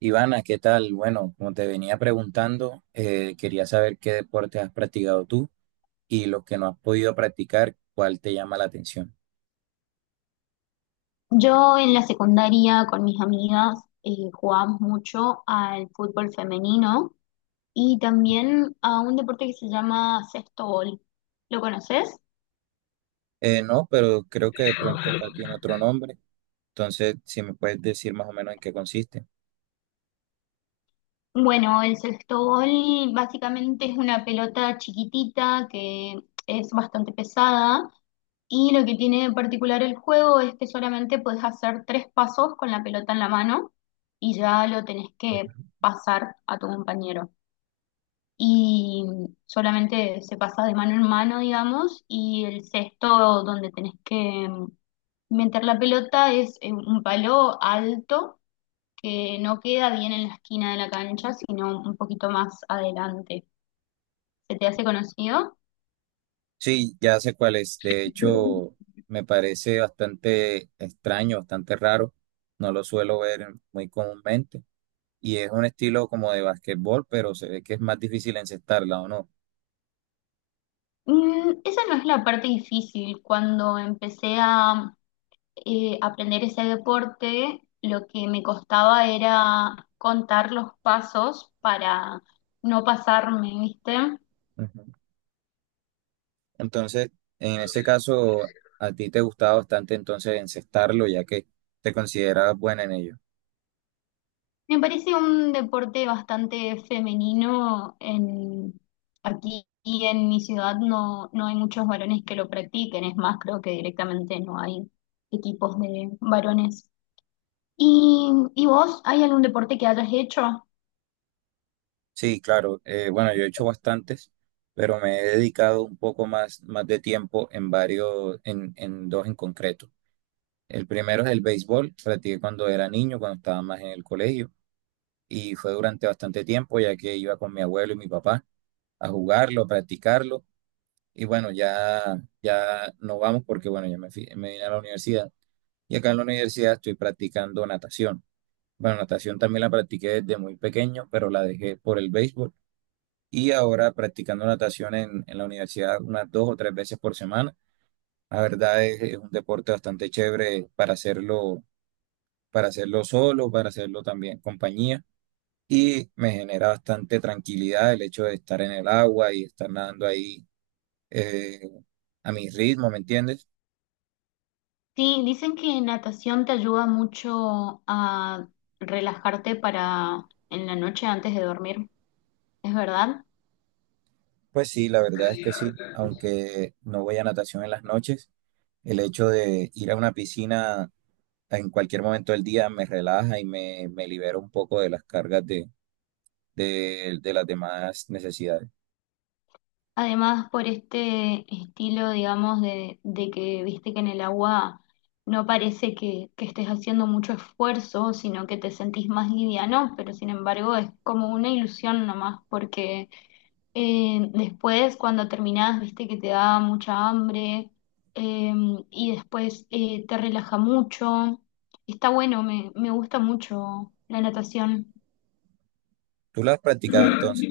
Ivana, ¿qué tal? Bueno, como te venía preguntando, quería saber qué deportes has practicado tú y los que no has podido practicar, ¿cuál te llama la atención? Yo en la secundaria con mis amigas jugábamos mucho al fútbol femenino y también a un deporte que se llama sexto bol. ¿Lo conoces? No, pero creo que de pronto acá tiene otro nombre, entonces si me puedes decir más o menos en qué consiste. Bueno, el sexto bol básicamente es una pelota chiquitita que es bastante pesada y lo que tiene de particular el juego es que solamente puedes hacer tres pasos con la pelota en la mano y ya lo tenés que pasar a tu compañero. Y solamente se pasa de mano en mano, digamos, y el cesto donde tenés que meter la pelota es un palo alto que no queda bien en la esquina de la cancha, sino un poquito más adelante. ¿Se te hace conocido? Sí, ya sé cuál es. De hecho, me parece bastante extraño, bastante raro. No lo suelo ver muy comúnmente. Y es un estilo como de basquetbol, pero se ve que es más difícil encestarla, ¿o no? Mm, esa no es la parte difícil. Cuando empecé a aprender ese deporte, lo que me costaba era contar los pasos para no pasarme, ¿viste? Ujú. Entonces, en ese caso, a ti te gustaba bastante entonces encestarlo, ya que te considerabas buena en ello. Me parece un deporte bastante femenino. En, aquí en mi ciudad no hay muchos varones que lo practiquen, es más, creo que directamente no hay equipos de varones. Y vos, hay algún deporte que hayas hecho? Sí, claro. Bueno, yo he hecho bastantes, pero me he dedicado un poco más, más de tiempo en varios, en dos en concreto. El primero es el béisbol, practiqué cuando era niño, cuando estaba más en el colegio, y fue durante bastante tiempo, ya que iba con mi abuelo y mi papá a jugarlo, a practicarlo, y bueno, ya, ya no vamos porque, bueno, me vine a la universidad. Y acá en la universidad estoy practicando natación. Bueno, natación también la practiqué desde muy pequeño, pero la dejé por el béisbol. Y ahora practicando natación en la universidad unas dos o tres veces por semana. La verdad es un deporte bastante chévere para hacerlo solo, para hacerlo también en compañía. Y me genera bastante tranquilidad el hecho de estar en el agua y estar nadando ahí eh, a mi ritmo, ¿me entiendes? Sí, dicen que natación te ayuda mucho a relajarte para en la noche antes de dormir, ¿es verdad? Pues sí, la verdad es que sí, aunque no voy a natación en las noches. El hecho de ir a una piscina en cualquier momento del día me relaja y me libera un poco de las cargas de las demás necesidades. Además, por este estilo, digamos, de que viste que en el agua no parece que estés haciendo mucho esfuerzo, sino que te sentís más liviano, pero sin embargo es como una ilusión nomás, porque después cuando terminás, viste que te da mucha hambre eh, y después te relaja mucho. Está bueno, me gusta mucho la natación. ¿Tú lo has practicado entonces?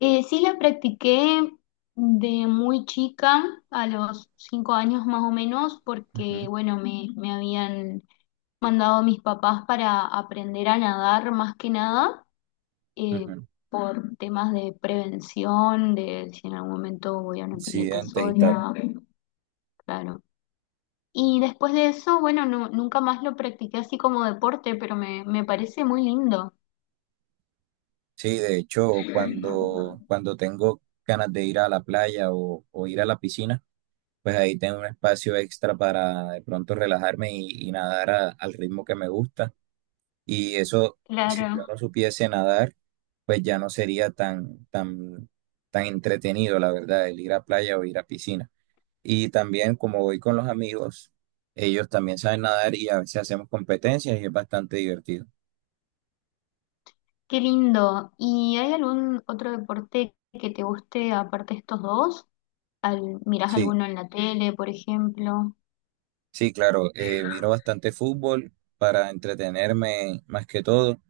Sí la practiqué de muy chica, a los 5 años más o menos, porque Ujú, bueno, me habían mandado mis papás para aprender a nadar más que nada, eh, ujú. por temas de prevención, de si en algún momento voy a una Sí, pileta antes y tal. sola, claro. Y después de eso, bueno, nunca más lo practiqué así como deporte, pero me parece muy lindo. Sí, de hecho, cuando tengo ganas de ir a la playa o ir a la piscina, pues ahí tengo un espacio extra para de pronto relajarme y nadar a- al ritmo que me gusta. Y eso, si yo Claro. no supiese nadar, pues ya no sería tan entretenido, la verdad, el ir a playa o ir a piscina. Y también como voy con los amigos, ellos también saben nadar y a veces hacemos competencias y es bastante divertido. Qué lindo. ¿Y hay algún otro deporte que te guste aparte de estos dos? ¿Al, mirás Sí, alguno en la tele, por ejemplo? sí, claro, miro bastante fútbol para entretenerme más que todo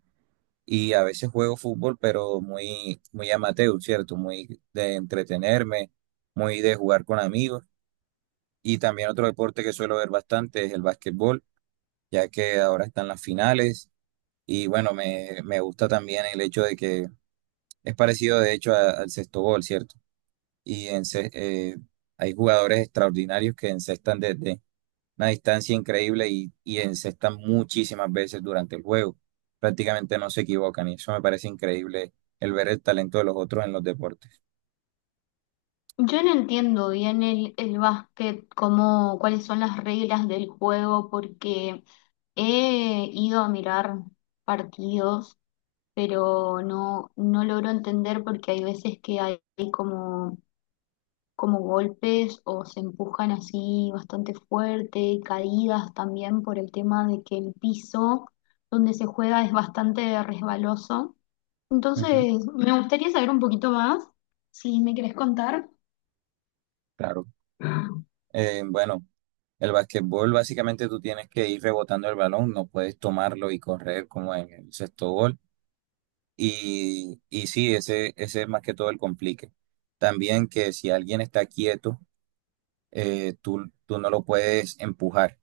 y a veces juego fútbol, pero muy amateur, ¿cierto? Muy de entretenerme, muy de jugar con amigos. Y también otro deporte que suelo ver bastante es el básquetbol, ya que ahora están las finales. Y bueno, me gusta también el hecho de que es parecido de hecho a- al sexto gol, ¿cierto? Y hay jugadores extraordinarios que encestan desde una distancia increíble y encestan muchísimas veces durante el juego. Prácticamente no se equivocan y eso me parece increíble el ver el talento de los otros en los deportes. Yo no entiendo bien el básquet, cómo, cuáles son las reglas del juego, porque he ido a mirar partidos, pero no logro entender porque hay veces que hay como como golpes o se empujan así bastante fuerte, caídas también por el tema de que el piso donde se juega es bastante resbaloso. Ujú. Entonces, me gustaría saber un poquito más, si me querés contar. Claro. Bueno. El basquetbol, básicamente tú tienes que ir rebotando el balón, no puedes tomarlo y correr como en el sexto gol. Y sí, ese es más que todo el complique. También que si alguien está quieto, tú no lo puedes empujar.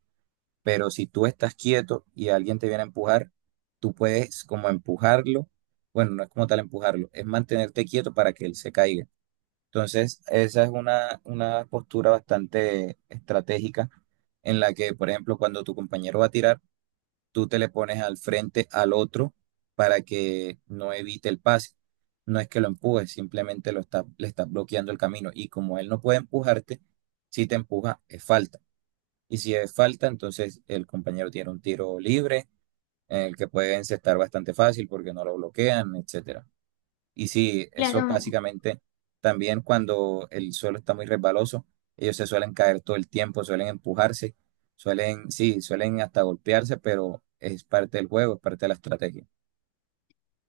Pero si tú estás quieto y alguien te viene a empujar, tú puedes como empujarlo. Bueno, no es como tal empujarlo, es mantenerte quieto para que él se caiga. Entonces, esa es una postura bastante estratégica en la que, por ejemplo, cuando tu compañero va a tirar, tú te le pones al frente al otro para que no evite el pase. No es que lo empujes, simplemente le estás bloqueando el camino. Y como él no puede empujarte, si te empuja, es falta. Y si es falta, entonces el compañero tiene un tiro libre, en el que puede encestar bastante fácil porque no lo bloquean, etc. Y sí, eso Claro, básicamente también cuando el suelo está muy resbaloso, ellos se suelen caer todo el tiempo, suelen empujarse, suelen, sí, suelen hasta golpearse, pero es parte del juego, es parte de la estrategia.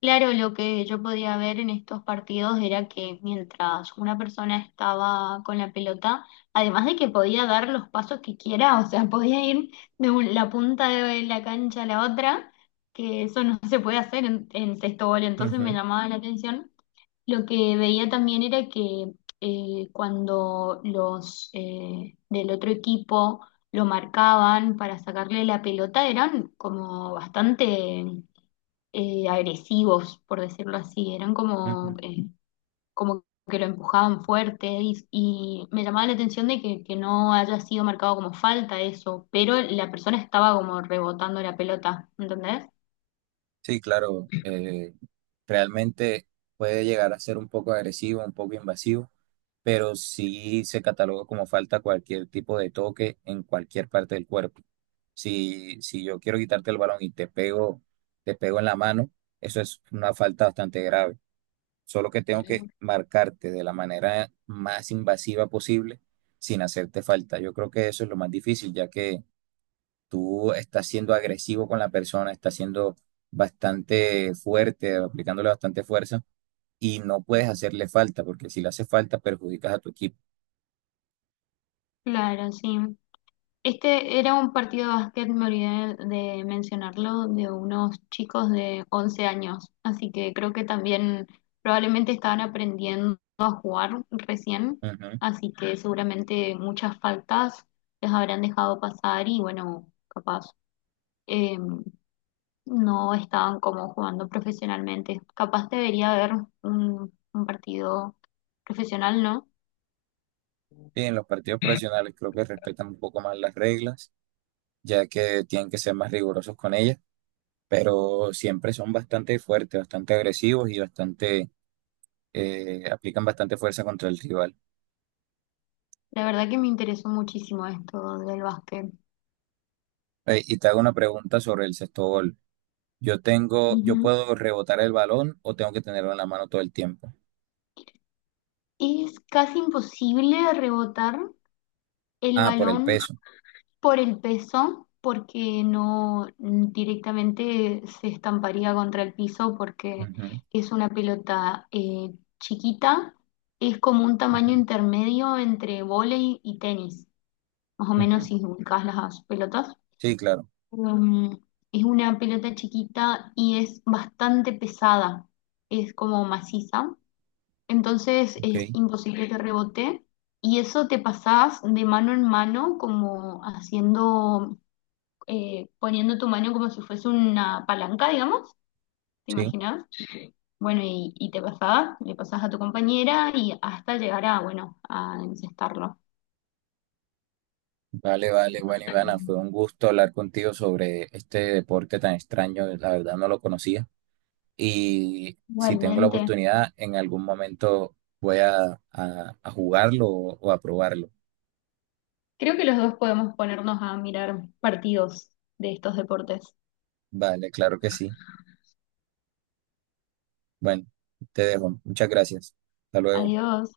claro, lo que yo podía ver en estos partidos era que mientras una persona estaba con la pelota, además de que podía dar los pasos que quiera, o sea, podía ir de la punta de la cancha a la otra, que eso no se puede hacer en sexto gol, entonces me Ujú, llamaba la atención. Lo que veía también era que cuando los del otro equipo lo marcaban para sacarle la pelota, eran como bastante agresivos, por decirlo así, eran como, ujú. Como que lo empujaban fuerte y me llamaba la atención de que no haya sido marcado como falta eso, pero la persona estaba como rebotando la pelota, ¿entendés? Sí, claro, realmente puede llegar a ser un poco agresivo, un poco invasivo, pero sí se cataloga como falta cualquier tipo de toque en cualquier parte del cuerpo. Si yo quiero quitarte el balón y te pego en la mano, eso es una falta bastante grave. Solo que tengo que marcarte de la manera más invasiva posible sin hacerte falta. Yo creo que eso es lo más difícil, ya que tú estás siendo agresivo con la persona, estás siendo bastante fuerte, aplicándole bastante fuerza y no puedes hacerle falta, porque si le hace falta perjudicas a tu equipo. Claro, sí. Este era un partido de básquet, me olvidé de mencionarlo, de unos chicos de 11 años, así que creo que también probablemente estaban aprendiendo a jugar recién, Ujú. así que seguramente muchas faltas les habrán dejado pasar y bueno, capaz eh, no estaban como jugando profesionalmente. Capaz debería haber un partido profesional, ¿no? Y en los partidos profesionales creo que respetan un poco más las reglas, ya que tienen que ser más rigurosos con ellas, pero siempre son bastante fuertes, bastante agresivos y bastante, aplican bastante fuerza contra el rival. La verdad que me interesó muchísimo esto del básquet. Y te hago una pregunta sobre el sexto gol. Yo tengo, yo Ujú. puedo rebotar el balón o tengo que tenerlo en la mano todo el tiempo. Es casi imposible rebotar el Ah, por el balón peso. por el peso porque no mm, directamente se estamparía contra el piso porque Ujú, es una pelota chiquita, es como un ujú, tamaño intermedio entre vóley y tenis, más o menos ujú. si ubicás las pelotas. Sí, claro. Mm, es una pelota chiquita y es bastante pesada, es como maciza entonces Ok, es imposible que rebote y eso te pasás de mano en mano como haciendo, poniendo tu mano como si fuese una palanca, digamos, ¿te sí. imaginas? Bueno, y te pasás, le pasás a tu compañera y hasta llegar a, bueno, a encestarlo. Vale, vale. Bueno, Ivana, fue un gusto hablar contigo sobre este deporte tan extraño. La verdad no lo conocía. Y si tengo la Igualmente, oportunidad, en algún momento voy a, a jugarlo o a probarlo. creo que los dos podemos ponernos a mirar partidos de estos deportes. Vale, claro que sí. Bueno, te dejo. Muchas gracias. Hasta luego. Adiós.